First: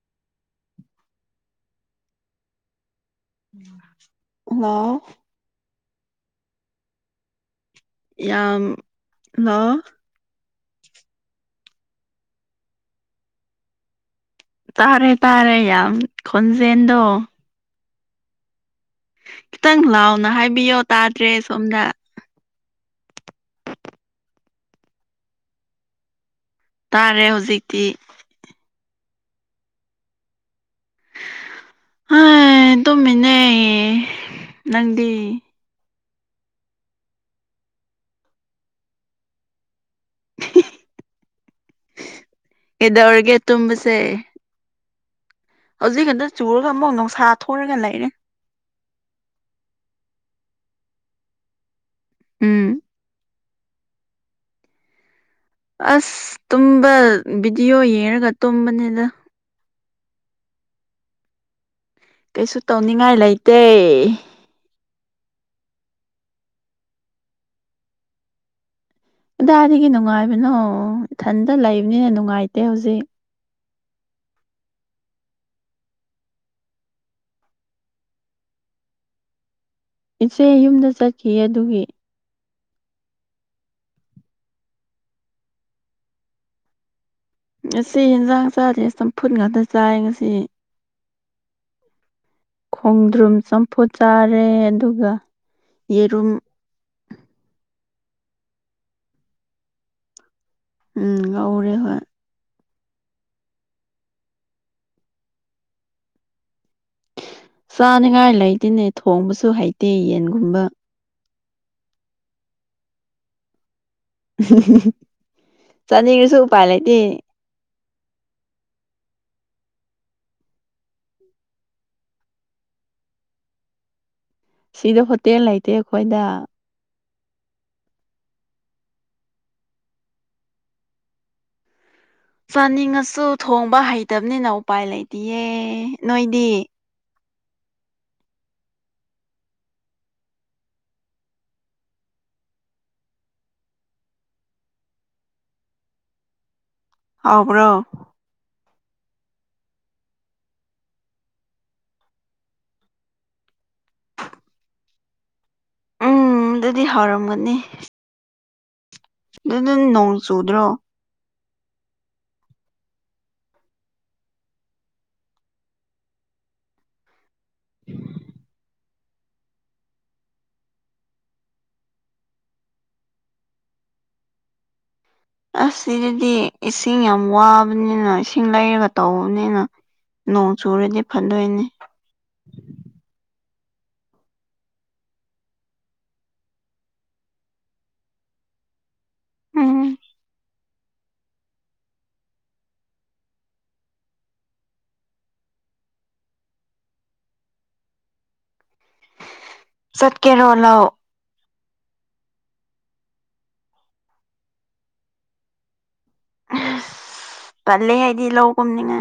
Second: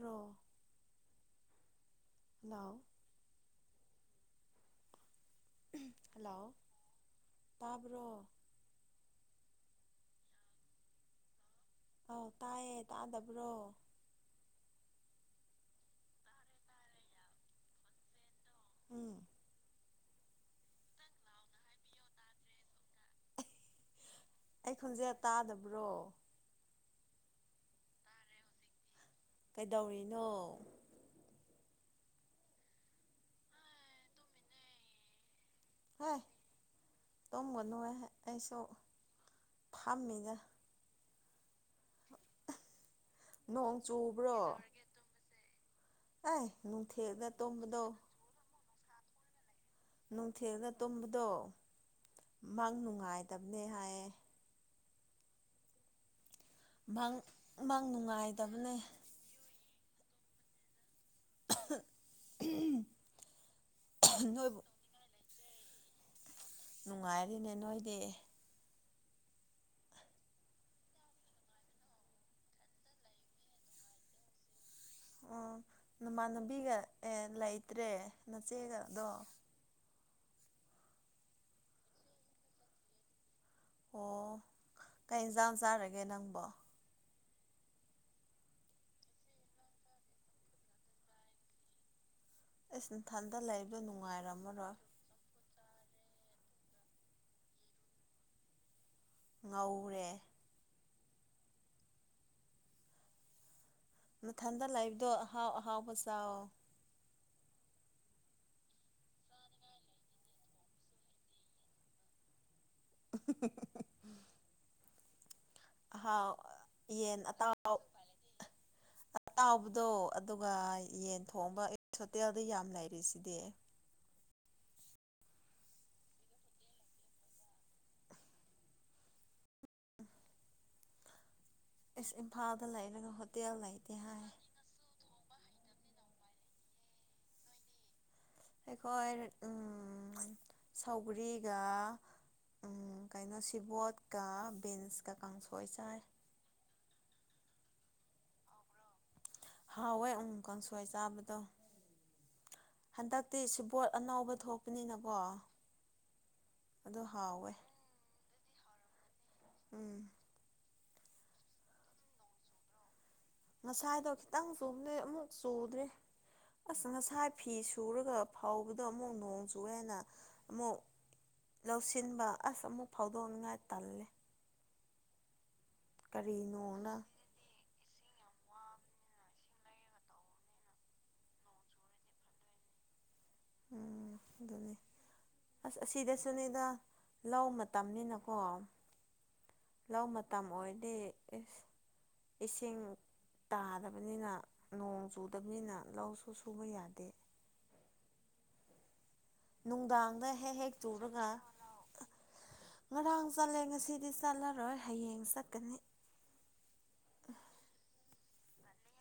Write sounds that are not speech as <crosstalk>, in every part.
ꯔꯣ ꯅꯅꯥꯎ ꯍꯂꯂꯣ ꯍꯜꯂꯣ ꯇꯥꯕ꯭ꯔꯣ ꯌꯥꯝ ꯍꯜꯂꯣ ꯑꯥꯎ ꯇꯥꯏꯌꯦ ꯇꯥꯗꯕ꯭ꯔꯣ ꯇꯥꯔꯦ ꯇꯥꯔꯦ ꯌꯥꯝ ꯈꯣꯟꯖꯦꯜꯗꯣ ꯎꯝ ꯈꯤꯇꯪ ꯂꯥꯎꯅ ꯍꯥꯏꯕꯤꯌꯣ ꯇꯥꯗ꯭ꯔꯦ ꯁꯣꯝꯗ ꯑꯩ ꯈꯣꯟꯖꯦꯜ ꯇꯥꯗꯕ꯭ꯔꯣ ꯇꯥꯔꯦ ꯍꯧꯖꯤꯛꯇꯤ ꯀꯩꯗꯧꯔꯤꯅꯣ ꯑ ꯇꯨꯃꯤꯅꯦ ꯅꯪꯗꯤ ꯑ ꯇꯨꯝꯒꯅꯨ ꯑꯩꯁꯨ ꯐꯝꯃꯤꯅꯦ ꯀꯩꯗꯧꯔꯒꯦ ꯅꯣꯡ ꯇꯨꯝꯕꯁꯦ ꯆꯨꯕ꯭ꯔꯣ ꯍꯧꯖꯤꯛꯀ ꯈꯛꯇ ꯑꯩ ꯆꯨꯔꯒ ꯑꯃꯨꯛ ꯅꯨꯡꯊꯤꯜꯗ ꯅꯨꯡꯁꯥ ꯊꯣꯛ ꯑꯒ ꯇꯨꯝꯕꯗꯣ ꯂꯩꯔꯦ ꯅꯨꯡꯊꯤꯜꯗ ꯇꯨꯝꯕꯗꯣ ꯃꯪ ꯎꯝ ꯅꯨꯡꯉꯥꯏꯇꯕꯅꯦ ꯍꯥꯏꯌꯦ ꯑꯁ ꯇꯨꯝꯕ ꯃꯪ ꯚꯤꯗꯤꯑꯣ ꯃꯪ ꯌꯦꯡꯔꯒ ꯅꯨꯡꯉꯥꯏꯇꯕꯅꯦ ꯇꯨꯝꯕꯅꯤꯗ <unintelligible> ꯀꯩꯁꯨ ꯇꯧꯅꯤꯡꯉꯥꯏ ꯂꯩꯇꯦ ꯅꯣꯏꯕꯨ ꯅꯨꯡꯉꯥꯏꯔꯤꯅꯦ ꯅꯣꯏꯗꯤ ꯀꯗꯥꯏꯗꯒꯤ ꯅꯨꯡꯉꯥꯏꯕꯅꯣ ꯏꯊꯟꯇ ꯂꯩꯕꯅꯤꯅ ꯅꯨꯡꯉꯥꯏꯇꯦ ꯍꯧꯖꯤꯛ ꯑꯣ ꯅꯃꯥꯟꯅꯕꯤꯒ ꯑꯦ ꯂꯩꯇ꯭ꯔꯦ ꯅꯆꯦꯒꯗꯣ ꯏꯆꯦ ꯌꯨꯝꯗ ꯆꯠꯈꯤ ꯑꯗꯨꯒꯤ ꯑꯣ ꯀꯩ ꯌꯦꯟꯖꯥꯡ ꯆꯥꯔꯒꯦ ꯅꯪꯕꯣ ꯉꯁꯤ ꯏꯟꯖꯥꯡ ꯆꯥꯥꯗꯦ ꯆꯝꯐꯨꯠ ꯉꯥꯛꯇ ꯆꯥꯏ ꯉꯁꯤ ꯑꯁ ꯈꯣꯡꯗ꯭ꯔꯨꯝ ꯅꯊꯟꯗ ꯂꯩꯕꯗꯣ ꯆꯝꯐꯨꯠ ꯆꯥꯔꯦ ꯅꯨꯡꯉꯥꯏꯔꯝꯃꯔꯣꯏ ꯑꯗꯨꯒ ꯌꯦꯔꯨꯝ ꯉꯧꯔꯦ ꯎꯝ ꯉꯧꯔꯦ ꯍꯣꯏ ꯃꯊꯟꯗ ꯂꯥꯛꯏꯕꯗꯣ ꯑꯍꯥꯎ ꯑꯍꯥꯎꯕ ꯆ ꯆꯥꯅꯤꯉꯥꯏ ꯂꯩꯇꯦꯅꯦ ꯊꯣꯡꯕꯁꯨ ꯍꯩꯇꯦ ꯌꯦꯟꯒꯨꯝꯕ <inaudible> ꯆꯅꯤꯒꯁꯨ ꯄꯥꯏ ꯂꯩꯇ <inaudible> ꯆꯥꯎꯕꯗꯣ ꯑꯗꯨꯒ ꯌꯦꯟ ꯊꯣꯡꯕ ꯑꯩ ꯍꯣꯇꯦꯜꯗ ꯌꯥꯝ ꯂꯩꯔꯤꯁꯤꯗꯤ ꯁꯤꯗ ꯍꯣꯇꯦꯜ ꯂꯩꯇꯦ ꯑꯩꯈꯣꯏꯗ ꯑꯁ ꯏꯝꯐꯥꯜꯗ ꯂꯩꯔꯒ ꯆꯥꯅꯤꯡꯉꯁꯨ ꯍꯣꯇꯦꯜ ꯊꯣꯡꯕ ꯂꯩꯇꯦ ꯍꯥꯏ ꯍꯩꯇꯕꯅꯤꯅ ꯎꯄꯥꯏ ꯂꯩꯇꯌꯦ ꯅꯣꯏꯗꯤ ꯑꯩꯈꯣꯏ ꯁꯧꯒꯔꯤꯒ ꯎꯝ ꯀꯩꯅꯣ ꯁꯤꯕꯣꯠꯀ ꯕꯤꯟꯁꯀ ꯀꯥꯡꯁꯣꯏ ꯆꯥꯏ ꯍꯥꯎꯕ꯭ꯔꯣ ꯍꯥꯎꯋꯦ ꯎꯃꯪ ꯀꯥꯡꯁꯣꯏ ꯆꯥꯕꯗꯣ ꯍꯟꯗꯛꯇꯤ ꯁꯤꯕꯣꯠ ꯑꯅꯥꯕ ꯊꯣꯛꯄꯅꯤꯅꯀꯣ ꯎꯝ ꯑꯗꯨꯗꯤ ꯑꯗꯨ ꯍꯥꯎꯋꯦ ꯍꯥꯎꯔꯝꯒꯅꯤ ꯑꯗꯨ ꯅ ꯎꯝ ꯅꯣꯡ ꯆꯨꯗ꯭ꯔꯣ ꯉꯁꯥꯏꯗꯣ ꯈꯤꯇꯪ ꯆꯨꯝꯗ꯭ꯔꯦ ꯑꯃꯨꯛ ꯆꯨꯗ꯭ꯔꯦ ꯑꯁ ꯉꯁꯥꯏ ꯐꯤ ꯁꯨꯔꯒ ꯐꯥꯎꯕꯗ ꯑꯃꯨꯛ ꯅꯣꯡ ꯆꯨꯑꯦꯅ ꯑꯃꯨꯛ ꯂꯧꯁꯤꯟꯕ ꯑꯁ ꯑꯃꯨꯛ ꯐꯥꯎꯗꯣꯛꯅꯤꯡꯉꯥꯏ ꯇꯜꯂꯦ ꯑꯁ ꯁꯤꯗꯗꯤ ꯀꯔꯤ ꯅꯣꯡꯅ ꯏꯁꯤꯡ ꯌꯥꯝ ꯋꯥꯕꯅꯤꯅ ꯏꯁꯤꯡ ꯂꯩꯔꯒ ꯇꯧꯕꯅꯤꯅ ꯅꯣꯡ ꯆꯨ ꯔꯤꯗꯤꯞ ꯐꯟꯗꯣꯏꯅꯤ ꯎꯝ ꯑꯗꯨꯅꯦ ꯑꯁ ꯑꯁꯤꯗꯁꯨꯅꯦꯗ ꯂ ꯃꯇꯝꯅꯤꯅꯀꯣ ꯎꯝ ꯂꯧ ꯃꯇꯝ ꯑꯣꯏꯔꯗꯤ ꯏꯁꯤꯡ ꯇꯥꯗꯕꯅꯤꯅ ꯅꯣꯡ ꯆꯨꯗꯕꯅꯤꯅ ꯂꯧꯁꯨ ꯁꯨꯕ ꯌꯥꯗꯦ ꯅꯨꯡꯗꯥꯡꯗ ꯆꯠꯀꯦꯔꯣ ꯍꯦꯛ ꯍꯦꯛ ꯂꯧ ꯆꯨꯔꯒ ꯉꯔꯥꯡ ꯆꯠꯂꯦ ꯉꯁꯤꯗꯤ ꯆꯠꯂꯔꯣꯏ ꯍꯌꯦꯡ ꯆꯠꯀꯅꯤ ꯗꯤ ꯂꯧꯒꯨꯝꯅꯤꯉ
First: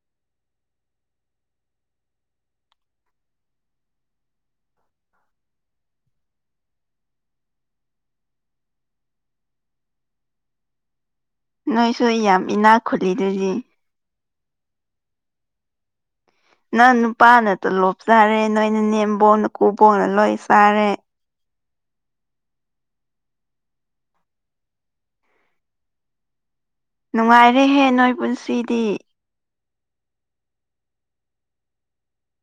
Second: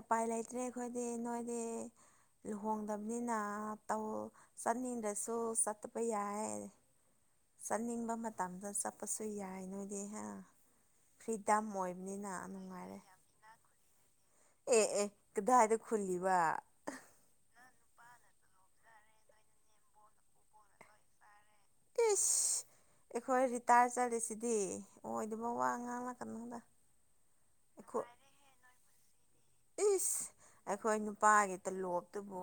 ꯎꯄꯥꯏ ꯂꯩꯇ꯭ꯔꯦ ꯑꯩꯈꯣꯏꯗꯤ ꯅꯣꯏꯗꯤ ꯂꯨꯍꯣꯡꯗꯕꯅꯤꯅ ꯆꯠꯅꯤꯡꯗ꯭ꯔꯁꯨ ꯆꯠꯇꯄ ꯌꯥꯏ ꯆꯠꯅꯤꯡꯕ ꯃꯇꯝꯗ ꯆꯠꯄꯁꯨ ꯌꯥꯏ ꯅꯣꯏꯗꯤ ꯍꯦ ꯅꯣꯏ ꯁꯣꯏ ꯌꯥꯝ ꯏꯅꯥꯛ ꯈꯨꯂꯤꯗꯨꯗꯤ ꯑꯦ ꯑꯦ ꯀꯗꯥꯥꯏꯗ ꯈꯨꯂ ꯅꯪ ꯅꯨꯄꯥꯅꯇ ꯂꯣꯞ ꯆꯥꯔꯦ ꯅꯣꯏꯅ ꯅꯦꯝꯕꯣꯡꯅ ꯀꯨꯕꯣꯡꯅ ꯂꯣꯏ ꯆꯥꯔꯦ ꯑꯦꯁ ꯑꯩꯈꯣꯏ ꯔꯤꯇꯥꯌꯔ ꯆꯠꯔꯤꯁꯤꯗꯤ ꯑꯣꯏꯗꯕ ꯋꯥ ꯑꯉꯥꯡꯅ ꯀꯩꯅꯣꯗ ꯅꯨꯡꯉꯥꯏꯔꯦꯍꯦ ꯅꯣꯏ ꯄꯨꯟꯁꯤꯗꯤ ꯏ ꯑꯩꯈꯣꯏ ꯅꯨꯄꯥꯒꯤ ꯇꯂꯣꯞꯇꯨꯕꯨ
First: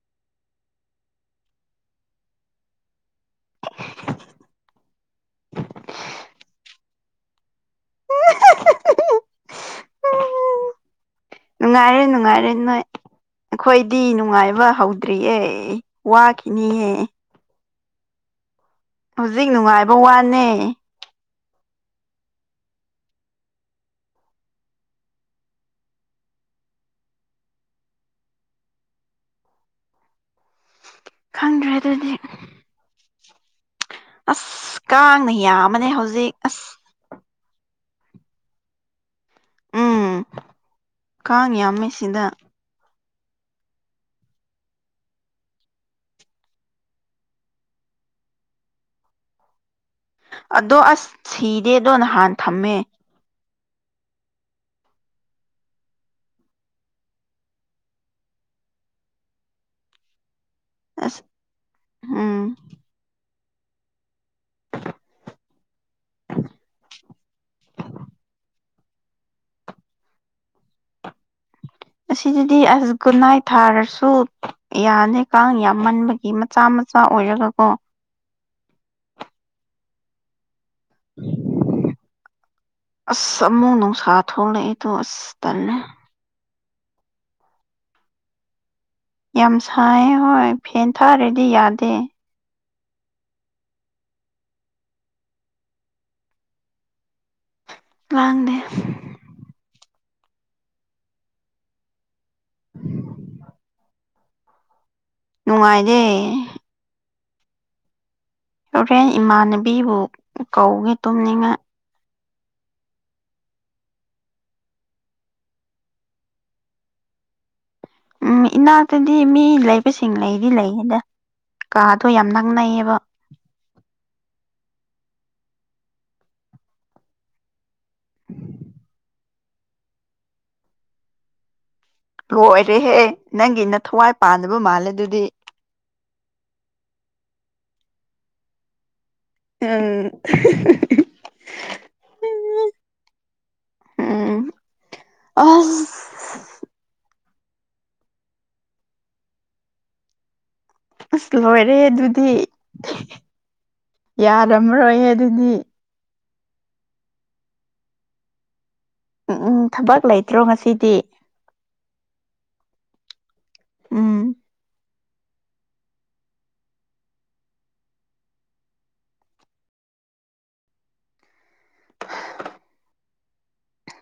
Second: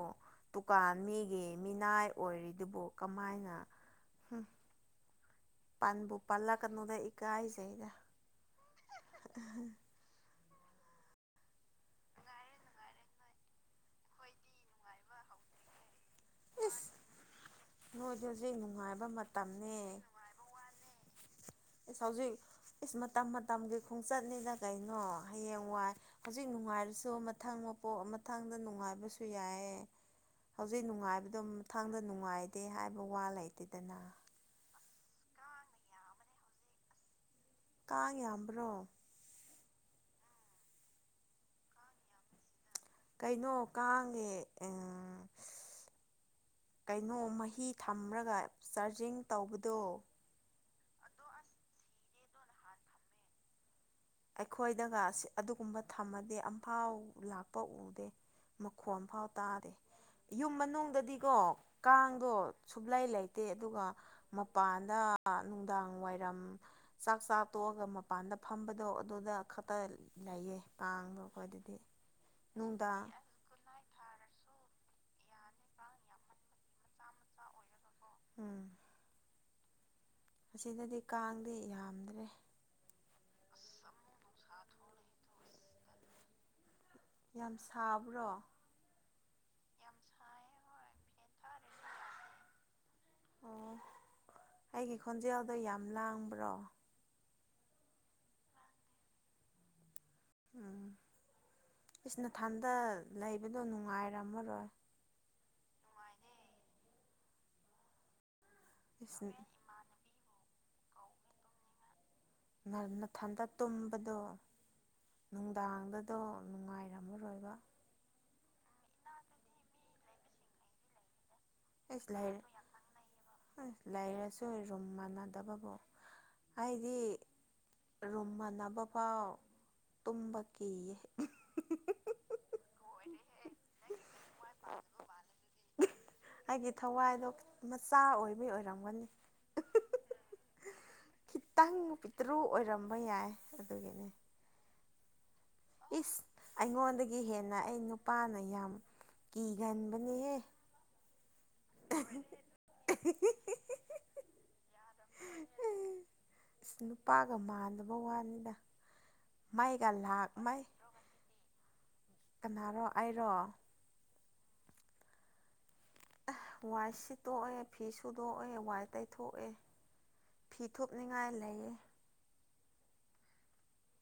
ꯗꯨꯀꯥꯟ ꯃꯤꯒꯤ ꯃꯤꯅꯥꯏ ꯑꯣꯏꯔꯤꯗꯨꯕꯨ ꯀꯃꯥꯏꯅ ꯄꯟꯕꯨ ꯄꯜꯂꯛꯀꯅꯣꯗ ꯏꯀꯥꯏꯁꯤ ꯗ ꯅꯨꯡꯉꯥꯏꯔꯦ ꯅꯨꯡꯉꯥꯏꯔꯦ ꯅꯣꯏ ꯑꯩꯈꯣꯏꯗꯤ ꯅꯨꯡꯉꯥꯏꯕ ꯍꯧꯗ꯭ꯔꯤꯑ ꯋꯥꯈꯤꯅꯤꯍꯦ ꯍꯣꯏꯗꯁ ꯍꯧꯖꯤꯛ ꯅꯨꯡꯉꯥꯏꯕ ꯋꯥꯅꯦ ꯏꯁ ꯍꯧꯖꯤꯛ ꯏꯁ ꯃꯇꯝ ꯃꯇꯝꯒꯤ ꯈꯣꯡꯆꯠꯅꯤꯅ ꯀꯩꯅꯣ ꯍꯌꯦꯡ ꯋꯥꯏ ꯍꯧꯖꯤꯛ ꯅꯨꯡꯉꯥꯏꯔꯁꯨ ꯃꯊꯪ ꯃꯄꯣꯛ ꯃꯊꯪꯗ ꯅꯨꯡꯉꯥꯏꯕꯁꯨ ꯌꯥꯏꯑ ꯍꯧꯖꯤꯛ ꯅꯨꯡꯉꯥꯏꯕꯗꯣ ꯈꯪꯗ꯭ꯔꯦ ꯃꯊꯪꯗ ꯑꯗꯨꯗꯤ ꯅꯨꯡꯉꯥꯏꯗꯦ ꯍꯥꯏꯕ ꯋꯥ ꯂꯩꯇꯦꯗꯅ ꯀꯥꯡꯅꯌꯥ ꯑꯃꯅꯦ ꯍꯧꯖꯤꯛ ꯑꯁ ꯀꯥꯡꯉ ꯌꯥꯝꯕ꯭ꯔꯣ ꯎꯝ ꯀꯉ ꯑꯃꯦꯁꯤꯗ ꯀꯩꯅꯣ ꯀꯥꯡꯉꯦ ꯑ ꯀꯩꯅꯣ ꯃꯍꯤ ꯊꯝꯂꯒ ꯆꯥꯔꯖꯤꯡ ꯇꯧꯕꯗꯣ ꯑꯗꯣ ꯑꯁ ꯁꯤꯗꯦꯗꯣ ꯅꯍꯥꯟ ꯊꯝꯃꯦ ꯑꯩꯈꯣꯏꯗꯒ ꯑꯗꯨꯒꯨꯝꯕ ꯊꯝꯃꯗꯤ ꯑꯝꯐꯥꯎ ꯂꯥꯛꯄ ꯎꯗꯦ ꯃꯈꯣ ꯑꯃꯝꯐꯥꯎ ꯇꯥꯔꯦ ꯌꯨꯝ ꯑꯁ ꯃꯅꯨꯡꯗꯗꯤꯀꯣ ꯀꯥꯡꯗꯣ ꯎꯝ ꯁꯨꯛꯂꯥꯏ ꯂꯩꯇꯦ ꯑꯗꯨꯒ ꯃꯄꯥꯟꯗ ꯅꯨꯡꯗꯥꯡ ꯋꯥꯏꯔꯝ ꯆꯥꯛ ꯆꯥꯛ ꯇꯣꯛꯑꯒ ꯃꯄꯥꯟꯗ ꯐꯝꯕꯗꯣ ꯑꯗꯨꯗ ꯈꯛꯇ ꯂꯩꯌꯦ ꯄꯥꯡꯕ ꯑꯩꯗꯤ ꯑꯁꯤꯗꯨꯗꯤ ꯑꯁ ꯒꯨꯟꯅꯥꯥꯏ ꯊꯥꯔꯁꯨ ꯌꯥꯅꯤ ꯀꯥꯡ ꯌꯥꯝꯃꯟꯕꯒꯤ ꯃꯆꯥ ꯃꯆꯥ ꯑꯣꯏꯔꯒꯀꯣ ꯎꯝ ꯑꯁꯤꯗꯗꯤ ꯀꯥꯡꯗꯤ ꯌꯥꯝꯗ꯭ꯔꯦ ꯆꯃꯨ ꯅꯨꯡꯁꯥ ꯊꯣꯛꯂꯛꯏꯗꯣ ꯑꯁ ꯇꯟꯅ ꯌꯥꯝ ꯁꯥꯕ꯭ꯔꯣ ꯌꯥꯝ ꯁꯥꯏꯌꯦ ꯍꯣꯏ ꯐꯦꯟ ꯊꯥꯔꯗꯤ ꯌꯥꯗꯦ ꯑꯣ ꯑꯩꯒꯤ ꯈꯣꯟꯖꯦꯜꯗꯣ ꯌꯥꯝ ꯂꯥꯡꯕ꯭ꯔꯣ ꯂꯥꯡꯅꯦ ꯎꯝ ꯏꯁꯅꯊꯟꯗ ꯂꯩꯕꯗꯣ ꯅꯨꯡꯉꯥꯏꯔꯝꯃꯔꯣꯏ ꯅꯨꯡꯉꯥꯏꯗꯦ ꯍꯣꯔꯦꯟ ꯏꯁ ꯏꯃꯥꯟꯅꯕꯤꯕꯨ ꯀꯧꯒꯦ ꯇꯨꯝꯅꯤꯉꯥꯏ ꯃꯊꯟꯇ ꯇꯨꯝꯕꯗꯣ ꯅꯨꯡꯗꯥꯡꯗꯗꯣ ꯅꯨꯡꯉꯥꯏꯔꯝꯃꯔꯣꯏꯕ ꯎꯝ ꯏꯅꯥꯛꯇꯗꯤ ꯃꯤ ꯂꯩꯕꯁꯤꯡ ꯂꯩꯗꯤ ꯂꯩꯌꯦꯗ ꯀꯥꯗꯣ ꯑꯩꯁ ꯌꯥꯝ ꯂꯩꯔꯦ ꯅꯪꯅꯩꯌꯦꯕ ꯑꯁ <unintelligible> ꯔꯨꯝ ꯃꯥꯟꯅꯗꯕꯕꯨ ꯑꯩꯗꯤ ꯔꯨꯝꯃꯟꯅꯅꯕꯐꯥꯎ ꯇꯨꯝꯕ ꯀꯤꯌꯦ ꯂꯣꯏꯔꯦꯍꯦ ꯅꯪꯒꯤꯅ ꯊꯋꯥꯏ ꯄꯥꯟꯕꯅꯕ ꯃꯥꯜꯂꯦ ꯑꯗꯨꯗꯤ ꯑꯩꯒꯤ ꯊꯋꯥꯏꯗꯣ ꯃꯆꯥ ꯑꯣꯏꯕꯩ ꯑꯣꯏꯔꯝꯒꯅꯤ ꯎꯝ ꯈꯤꯇꯪ ꯄꯤꯇꯔꯨ ꯑꯣꯏꯔꯝꯕ ꯌꯥꯏ ꯑꯗꯨꯒꯤꯅꯤ ꯑꯁ ꯏꯁ ꯍꯗ ꯒꯤ ꯍꯦꯟꯅ ꯑꯩ ꯅꯨꯄꯥꯅ ꯌꯥꯝ ꯀꯤꯒꯟꯕꯅꯦꯍꯦ ꯑꯁ ꯂꯣꯏꯔꯦ ꯑꯗꯨꯗꯤ ꯌꯥꯔꯝꯔꯣꯏ ꯑꯗꯨꯗꯤ ꯑꯁ ꯅꯨꯄꯥꯒ ꯃꯥꯟꯅꯕ ꯋꯥꯅꯤꯗ ꯎꯝ ꯎꯝ ꯃꯩꯒ ꯊꯕꯛ ꯂꯥꯛ ꯂꯩꯇ꯭ꯔꯣ ꯃꯩ ꯉꯁꯤꯗꯤ ꯀꯅꯥꯔꯣ ꯑꯩꯔꯣ ꯎꯝ ꯋꯥꯏ ꯁꯤꯠꯇꯣꯛꯑꯦ ꯐꯤ ꯁꯨꯗꯣꯛꯑꯦ ꯋꯥꯏ ꯇꯩꯊꯣꯛꯑꯦ ꯐꯤ ꯊꯣꯛꯅꯤꯡꯉꯥꯏ ꯂꯩꯌꯦ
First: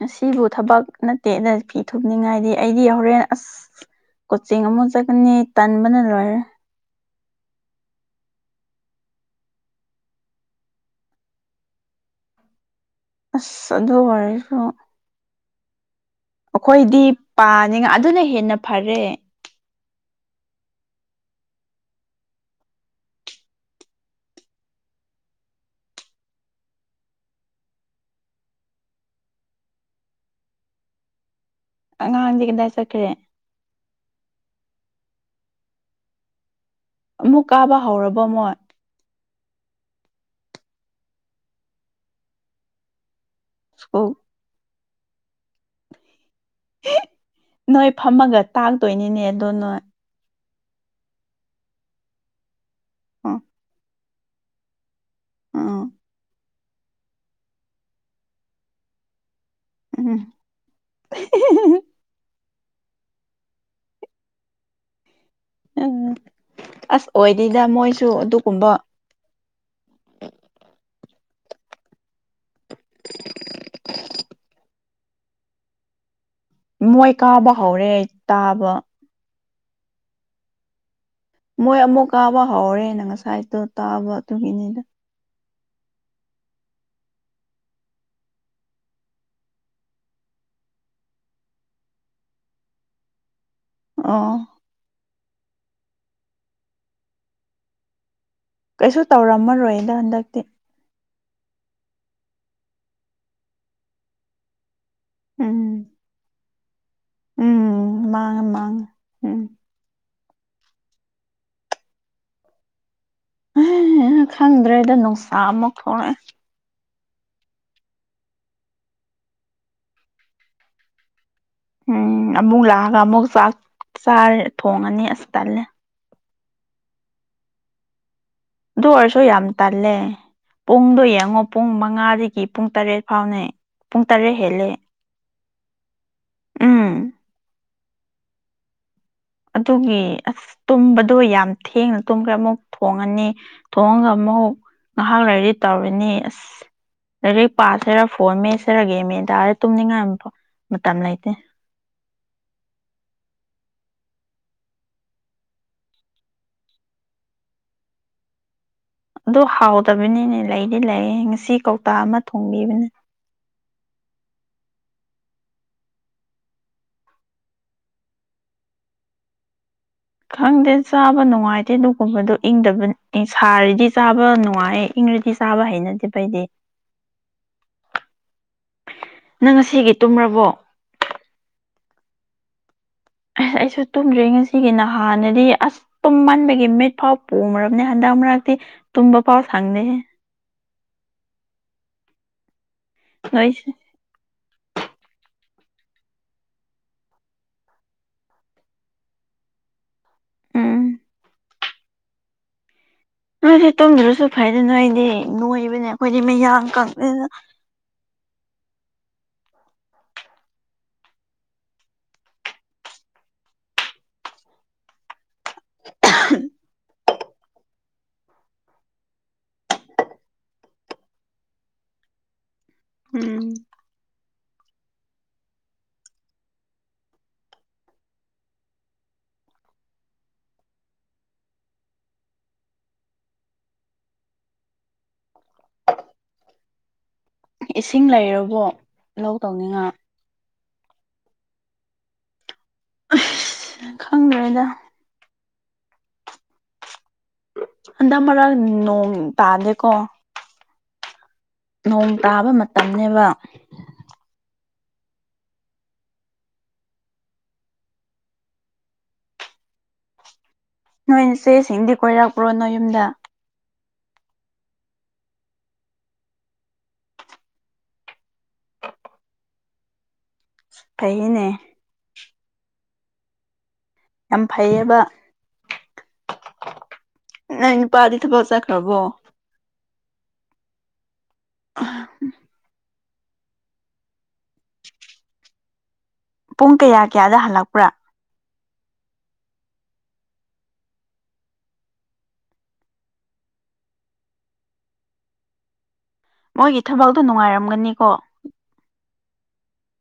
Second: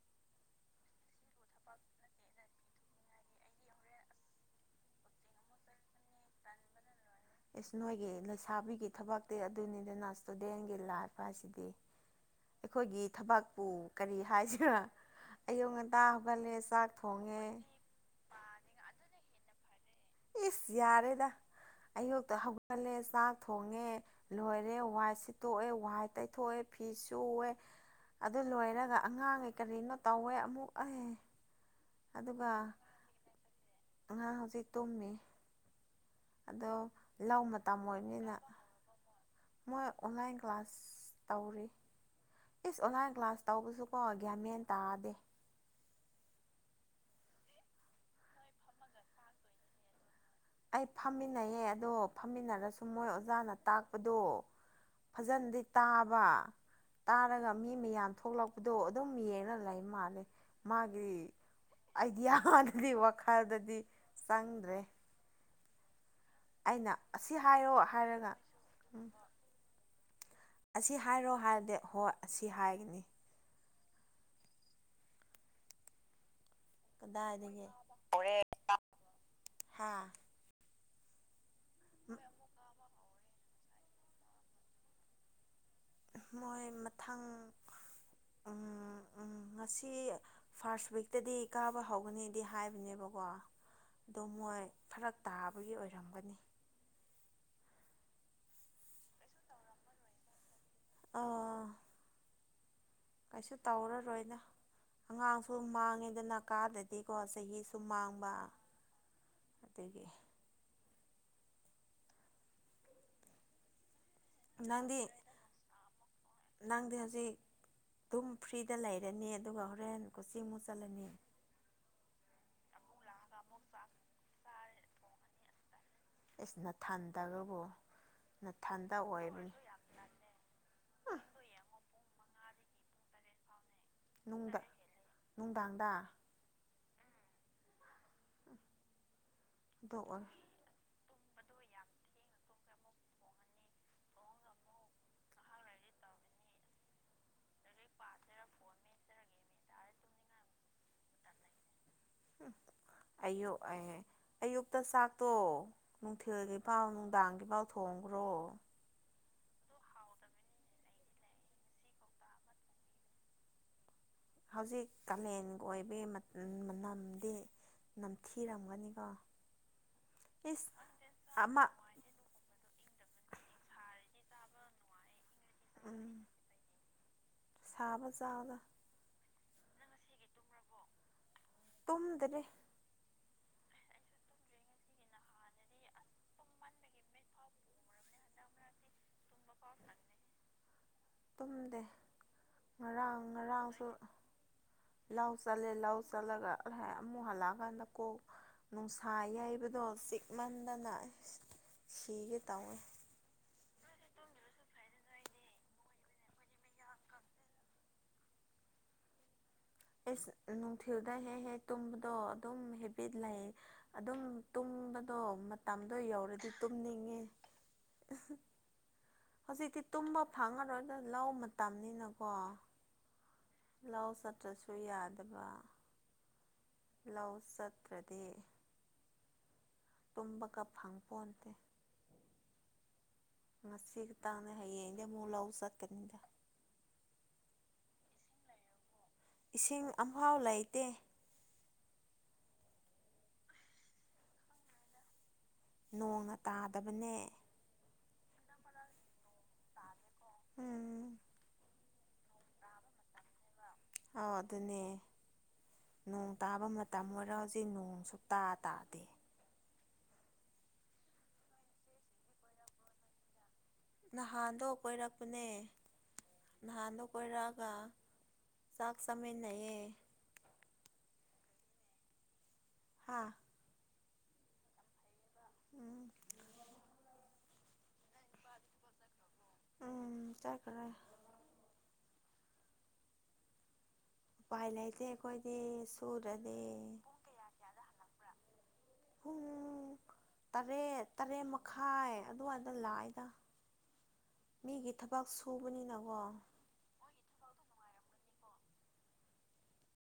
ꯑꯁꯤꯕꯨ ꯊꯕꯛ ꯅꯠꯇꯦꯗ ꯐꯤ ꯊꯨꯞꯅꯤꯡꯉꯥꯏꯗꯤ ꯑꯩꯗꯤ ꯍꯣꯔꯦꯟ ꯑꯁ ꯀꯣꯆꯤꯡ ꯑꯃꯨꯛ ꯆꯠꯀꯅꯤ ꯇꯟꯕꯅ ꯂꯣꯏꯔꯦ ꯏꯁ ꯅꯣꯏꯒꯤ ꯂꯩꯁꯥꯕꯤꯒꯤ ꯊꯕꯛꯇꯤ ꯑꯗꯨꯅꯤꯗꯅ ꯏꯁꯇꯨꯗꯦꯟꯒꯤ ꯂꯥꯏꯐ ꯍꯥꯏꯁꯤꯗꯤ ꯑꯩꯈꯣꯏꯒꯤ ꯊꯕꯛꯄꯨ ꯑꯁ ꯑꯗꯨ ꯀꯔꯤ ꯑꯣꯏꯔꯁꯨ ꯍꯥꯏꯁꯤꯔ ꯑꯩꯈꯣꯏꯗꯤ ꯄꯥꯅꯤꯉ ꯑꯗꯨꯅ ꯍꯦꯟꯅ ꯐꯔꯦ ꯏꯁ ꯌꯔꯦꯗ ꯑꯌꯨꯛꯇ ꯍꯧꯒꯠꯂꯦ ꯆꯥꯛ ꯊꯣꯡꯉꯦ ꯂꯣꯏꯔꯦ ꯋꯥꯏꯠ ꯁꯤꯠꯇꯣꯛꯑꯦ ꯋꯥꯏꯠ ꯇꯩꯊꯣꯛꯑꯦ ꯐꯤ ꯁꯨꯑꯦ ꯑꯗꯨ ꯂꯣꯏꯔꯒ ꯑꯉꯥꯡꯉꯩ ꯀꯔꯤꯅꯣ ꯇꯧꯋꯦ ꯑꯃꯨꯛ ꯑꯦ ꯑꯉꯥꯡꯗꯤ ꯀꯝꯗꯥꯏ ꯆꯠꯈ꯭ꯔꯦ ꯑꯉꯥꯡ ꯍꯧꯖꯤꯛ ꯇꯨꯝꯃꯤ ꯑꯗꯣ ꯂꯧ ꯑꯃꯨꯛ ꯀꯥꯕ ꯃꯇꯝ ꯍꯧꯔꯕ ꯑꯣꯏꯕꯅꯤꯅ ꯃꯣꯏ ꯃꯣꯏ ꯑꯣꯟꯂꯥꯏꯟ ꯀ꯭ꯂꯥꯁ ꯇꯧꯔꯤ ꯏꯁ ꯑꯣꯟꯂꯥꯏꯟ ꯀ꯭ꯂꯥꯁ ꯇꯧꯕꯁꯨꯀꯣ ꯁ꯭ꯀꯨꯜ ꯒꯌ꯭ꯥꯟ ꯃꯦꯟ ꯇꯥꯗꯦ ꯅꯣꯏ ꯐꯝꯃꯒ ꯇꯥꯛꯇꯣꯏꯅꯤꯅꯦ ꯑ ꯑꯗꯨꯗꯣ ꯅꯣꯏ ꯑꯩ ꯐꯝꯃꯤꯟꯅꯩꯍꯦ ꯑꯗꯣ ꯐꯝꯃꯤꯟꯅꯔꯁꯨ ꯃꯣꯏ ꯎꯝ ꯑꯣꯖꯥꯅ ꯇꯥꯛꯄꯗꯣ ꯐꯖꯟꯗꯤ ꯎꯝ ꯇꯥꯕ ꯇꯥꯔꯒ ꯃꯤ ꯃꯌꯥꯝ ꯊꯣꯛꯂꯛꯄꯗꯣ ꯑꯗꯨꯝ ꯌꯦꯡꯉ ꯃꯥ ꯎꯝ ꯃꯥꯒꯤ ꯑꯥꯏꯗꯤꯌꯥ ꯋꯥꯈꯜꯗꯗꯤ ꯆꯪꯗ꯭ꯔꯦ ꯎꯝ ꯑꯩꯅ ꯑꯁ ꯑꯁꯤ ꯑꯣꯏꯗꯦꯗ ꯍꯥꯏꯔꯣ ꯃꯣꯏꯁꯨ ꯍꯥꯏꯔꯒ ꯑꯗꯨꯒꯨꯝꯕ ꯎꯝ ꯑꯁꯤ ꯍꯥꯏꯔꯣ ꯍꯥꯏꯔꯗꯤ ꯍꯣꯏ ꯑꯁꯤ ꯍꯥꯏ <inaudible> ꯃꯣꯏ ꯀꯥꯕ ꯀꯗꯥꯏꯗꯒꯤ ꯍꯧꯔꯦ ꯑꯩ ꯇꯥꯕ ꯍꯥ ꯃꯣꯏ ꯑꯃꯨꯛ ꯀꯥꯕ ꯍꯧꯔꯦꯅ ꯉꯁꯥꯏꯗꯣ ꯇꯥꯕ ꯑꯗꯨꯒꯤꯅꯤꯗ ꯃꯣꯏ ꯃꯊꯪ ꯎꯝ ꯎꯝ ꯉꯁꯤ ꯐꯥꯔꯁ ꯋꯤꯛꯇꯗꯤ ꯀꯥꯕ ꯍꯧꯒꯅꯤꯗꯤ ꯍꯥꯏꯕꯅꯦꯕꯀꯣ ꯑꯣ ꯃꯣꯏ ꯐꯔꯛ ꯇꯥꯕꯒꯤ ꯑꯣꯏꯔꯝꯒꯅꯤ ꯀꯩꯁꯨ ꯇꯧꯔꯝꯃꯔꯣꯏꯗ ꯍꯟꯗꯛꯇꯤ ꯑꯥ ꯀꯩꯁꯨ ꯇꯧꯔꯔꯣꯏꯅ ꯑꯉꯥꯡꯁꯨ ꯎꯝ ꯃꯥꯡꯉꯦꯗꯅ ꯀꯥꯗꯗꯤ ꯑꯗꯤꯀꯣ ꯆꯍꯤ ꯁꯨꯝ ꯎꯝ ꯃꯥꯡꯕ ꯃꯥꯡꯉꯦ ꯃꯥꯡꯉꯦ ꯎꯝ ꯑꯗꯒꯤ ꯈꯪꯗ꯭ꯔꯦꯗ ꯅꯪꯗꯤ ꯅꯨꯡꯁꯥ ꯑꯃ ꯊꯣꯛꯂꯛꯑꯦ ꯅꯪꯗꯤ ꯍꯧꯖꯤꯛ ꯑꯗꯨꯝ ꯐ꯭ꯔꯤꯗ ꯂꯩꯔꯅꯤ ꯑꯗꯨꯒ ꯍꯣꯔꯦꯟ ꯀꯣꯆꯤꯡꯃꯨꯛ ꯆꯠꯂꯅꯤ ꯎꯝ ꯑꯃꯨꯛ ꯂꯥꯛꯑꯒ ꯑꯃꯨꯛꯥꯛ ꯆꯥꯔꯦ ꯊꯣꯡꯉꯅꯤ ꯑꯁ ꯇꯜꯂꯦ ꯑꯁꯤꯅ ꯊꯟ ꯇꯕꯕꯨ ꯑꯗꯨ ꯑꯣꯏꯔꯁꯨ ꯌꯥꯝ ꯇꯜꯂꯦ ꯄꯨꯡꯗꯣ ꯌꯦꯡꯉꯣ ꯄꯨꯡ ꯃꯉꯥꯗꯒꯤ ꯄꯨꯡ ꯇꯔꯦꯠ ꯐꯥꯎꯅꯩ ꯄꯨꯡ ꯇꯔꯦꯠ ꯅꯨꯡꯗ ꯍꯦꯜꯂꯦ ꯅꯨꯡꯗꯥꯡꯗ ꯎꯝ ꯑꯗꯨꯒꯤ ꯑꯗꯨ ꯑꯁ ꯇꯨꯝꯕ ꯑꯗꯨ ꯌꯥꯝ ꯊꯦꯡꯅ ꯇꯨꯝꯈ꯭ꯔꯦ ꯑꯃꯨꯛ ꯊꯣꯡꯉꯅꯤ ꯊꯣꯡꯉꯒ ꯑꯃꯨꯛ ꯉꯥꯏꯍꯥꯛ ꯂꯩꯔꯗꯤ ꯇꯧꯔꯤꯅꯤ ꯑꯁ ꯂꯥꯏꯏꯔꯦꯛ ꯄꯥꯁꯤꯔ ꯐꯣꯔ ꯃꯦꯁꯔꯒꯦꯃꯦꯗꯥꯔ ꯇꯨꯝꯅꯤꯡꯉꯥꯏ꯭ꯔꯣ ꯃꯝꯅꯥꯏꯇ ꯎꯝ ꯑꯌꯨꯛ ꯑꯦ ꯑꯌꯨꯛꯇ ꯆꯥꯛꯇꯣ ꯅꯨꯡꯊꯤꯜꯒꯤꯐꯥꯎ ꯅꯨꯡꯗꯥꯡꯒꯤꯐꯥꯎ ꯊꯣꯡꯉ ꯀꯣꯡ꯭ꯔꯣ ꯑꯗꯨ ꯍꯥꯎꯗꯕꯅꯤꯅꯦ ꯂꯩꯗꯤ ꯂꯩꯔꯦ ꯉꯁꯤ ꯀꯧꯇꯥ ꯑꯃ ꯊꯣꯡꯕꯤꯕꯅꯦ ꯍꯧꯖꯤꯛ ꯀꯥꯂꯦꯟꯒꯤ ꯑꯣꯏꯕꯒꯤ ꯃꯅꯝꯗꯤ ꯅꯝꯊꯤꯔꯝꯒꯅꯤꯀꯣ ꯈꯪꯗꯦ ꯏꯁ ꯆꯥꯕ ꯑꯃ ꯅꯨꯡꯉꯥꯏꯇꯦ ꯑꯗꯨꯒꯨꯝꯕꯗꯣ ꯏꯪꯗꯕꯅꯤ ꯁꯥꯔꯗꯤ ꯆꯥꯕ ꯅꯨꯡꯉꯥꯏꯦ ꯏꯪꯔꯗꯤ ꯆꯥꯕ ꯍꯩꯅꯗꯦ ꯎꯝ ꯐꯩꯗꯤ ꯁꯥꯕ ꯆꯥꯒ ꯅꯪ ꯉꯁꯤꯒꯤ ꯇꯨꯝꯔꯕꯣ ꯇꯨꯝꯗ꯭ꯔꯦ ꯑꯁ ꯑꯩꯁꯨ ꯇꯨꯝꯗ꯭ꯔꯤ ꯉꯁꯤꯒꯤ ꯅꯍꯥꯟꯅꯗꯤ ꯑꯁ ꯇꯨꯝꯃꯟꯕꯒꯤ ꯃꯤꯠ ꯐꯥꯎ ꯄꯣꯃꯔꯕꯅꯦ ꯍꯟꯗꯛ ꯗꯤ ꯇꯨꯡꯕꯥ ꯄꯥꯎꯔ ꯁꯥꯡꯗ ꯇꯨꯝꯗꯦ ꯉꯔꯥꯡ ꯅꯣꯏꯁꯦ ꯉꯔꯥꯡꯁꯨ ꯂꯧ ꯆꯜꯂꯦ ꯂꯧ ꯆꯠꯂꯒ ꯑꯃꯨꯛ ꯍꯜꯂꯛꯑꯀꯥꯟꯗ ꯀꯣꯛ ꯅꯨꯡꯁꯥ ꯌꯩꯕꯗꯣ ꯎꯝ ꯆꯤꯛꯃꯟꯗꯅ ꯁꯤꯒꯦ ꯇꯧꯋꯦ ꯑꯗꯨꯗꯤ ꯇꯨꯝꯗ꯭ꯔꯁꯨ ꯐꯩꯗꯅ ꯑꯩꯗꯤ ꯅꯣꯏꯕꯅꯦ ꯑꯩꯈꯣꯏꯗꯤ ꯃꯌꯥꯡ ꯀꯪꯕꯅꯤꯅ <unintelligible> ꯑꯦꯁ ꯅꯨꯡꯊꯤꯜꯗ ꯍꯦꯛ ꯍꯦꯛ ꯇꯨꯝꯕꯗꯣ ꯑꯗꯨꯝ ꯍꯦꯕꯤꯠ ꯂꯩ ꯑꯗꯨꯝ ꯇꯨꯝ ꯕꯗꯣ ꯃꯇꯝꯗꯣ ꯌꯧꯔꯗꯤ ꯇꯨꯝꯅꯤꯡꯉꯦ ꯍꯧꯖꯤꯛꯇꯤ ꯇꯨꯝꯕ ꯐꯥꯡꯉꯔꯣꯏꯗ ꯂꯧ ꯃꯇꯝꯅꯤꯅꯀꯣ ꯎꯝ ꯇ꯭ꯔꯁꯨ ꯌꯥꯗꯕ ꯂꯧ ꯆꯠꯇ꯭ꯔꯗꯤ ꯇꯨꯝꯕꯒ ꯐꯪ ꯄꯣꯟꯇꯦ ꯉꯁꯤ ꯈꯤꯇꯪꯅꯦ ꯍꯌꯦꯡꯗꯤ ꯑꯃꯨꯛ ꯂꯧ ꯆꯠꯀꯅꯤꯗ ꯏꯁꯤꯡ ꯂꯩꯔꯕꯣ ꯂꯧ ꯏꯁꯤꯡ ꯇꯧꯅꯤꯡꯉꯥꯏ ꯑꯝꯐꯥꯎ ꯂꯩꯇꯦ ꯑꯩꯁ ꯈꯪꯗ꯭ꯔꯦꯗ ꯅꯣꯡꯅ ꯇꯥꯗꯕꯅꯦ ꯍꯟꯗꯛ ꯃꯔꯛ ꯅꯣꯡ ꯇꯥꯗꯦꯀꯣ ꯎꯝ ꯅꯣꯡ ꯇꯥꯕ ꯃꯇꯝꯅꯦꯕ ꯑꯥꯎ ꯑꯗꯨꯅꯦ ꯅꯣꯡ ꯇꯥꯕ ꯃꯇꯝ ꯑꯣꯏꯔ ꯍꯧꯖꯤꯛ ꯅꯣꯡꯁꯨ ꯇꯥ ꯇꯥꯗꯦ ꯅꯣꯏ ꯏꯆꯦ ꯁꯤꯡꯗꯤ ꯀꯣꯏꯔꯛꯄ꯭ꯔꯣ ꯅꯣꯏ ꯌꯨꯝꯗ ꯅꯍꯥꯟꯗꯣ ꯀꯣꯏꯔꯛꯄꯅꯦ ꯅꯍꯥꯟꯗꯣ ꯀꯣꯏꯔꯛꯑꯒ ꯆꯥꯛ ꯆꯥꯃꯤꯟꯅꯩꯌꯦ ꯐꯩꯅꯦ ꯍꯥꯥ ꯌꯥꯝ ꯐꯩꯌꯦꯕ ꯎꯝ ꯅꯪ ꯅꯨꯄꯥꯗꯤ ꯊꯕꯛ ꯆꯠꯈ꯭ꯔꯕꯣ ꯎꯝ ꯆꯠꯈ꯭ꯔꯦ ꯎꯝ ꯎꯄꯥꯏ ꯂꯩꯇꯦ ꯑꯩꯈꯣꯏꯗꯤ ꯄꯨꯡ ꯁꯨꯗ꯭ꯔꯗꯤ ꯀꯌꯥ ꯀꯌꯥꯗ ꯍꯜꯂꯛꯄ꯭ꯔꯥ ꯄꯨꯡ ꯄꯨꯡ ꯇꯔꯦꯠ ꯇꯔꯦꯠ ꯃꯈꯥꯏ ꯑꯗꯨꯋꯥꯏꯗ ꯂꯥꯛꯏꯗ ꯃꯤꯒꯤ ꯊꯕꯛ ꯁꯨꯕꯅꯤꯅꯀꯣ ꯃꯣꯏꯒꯤ ꯊꯕꯛꯇꯣ ꯅꯨꯡꯉꯥꯏꯔꯝꯒꯅꯤꯀꯣ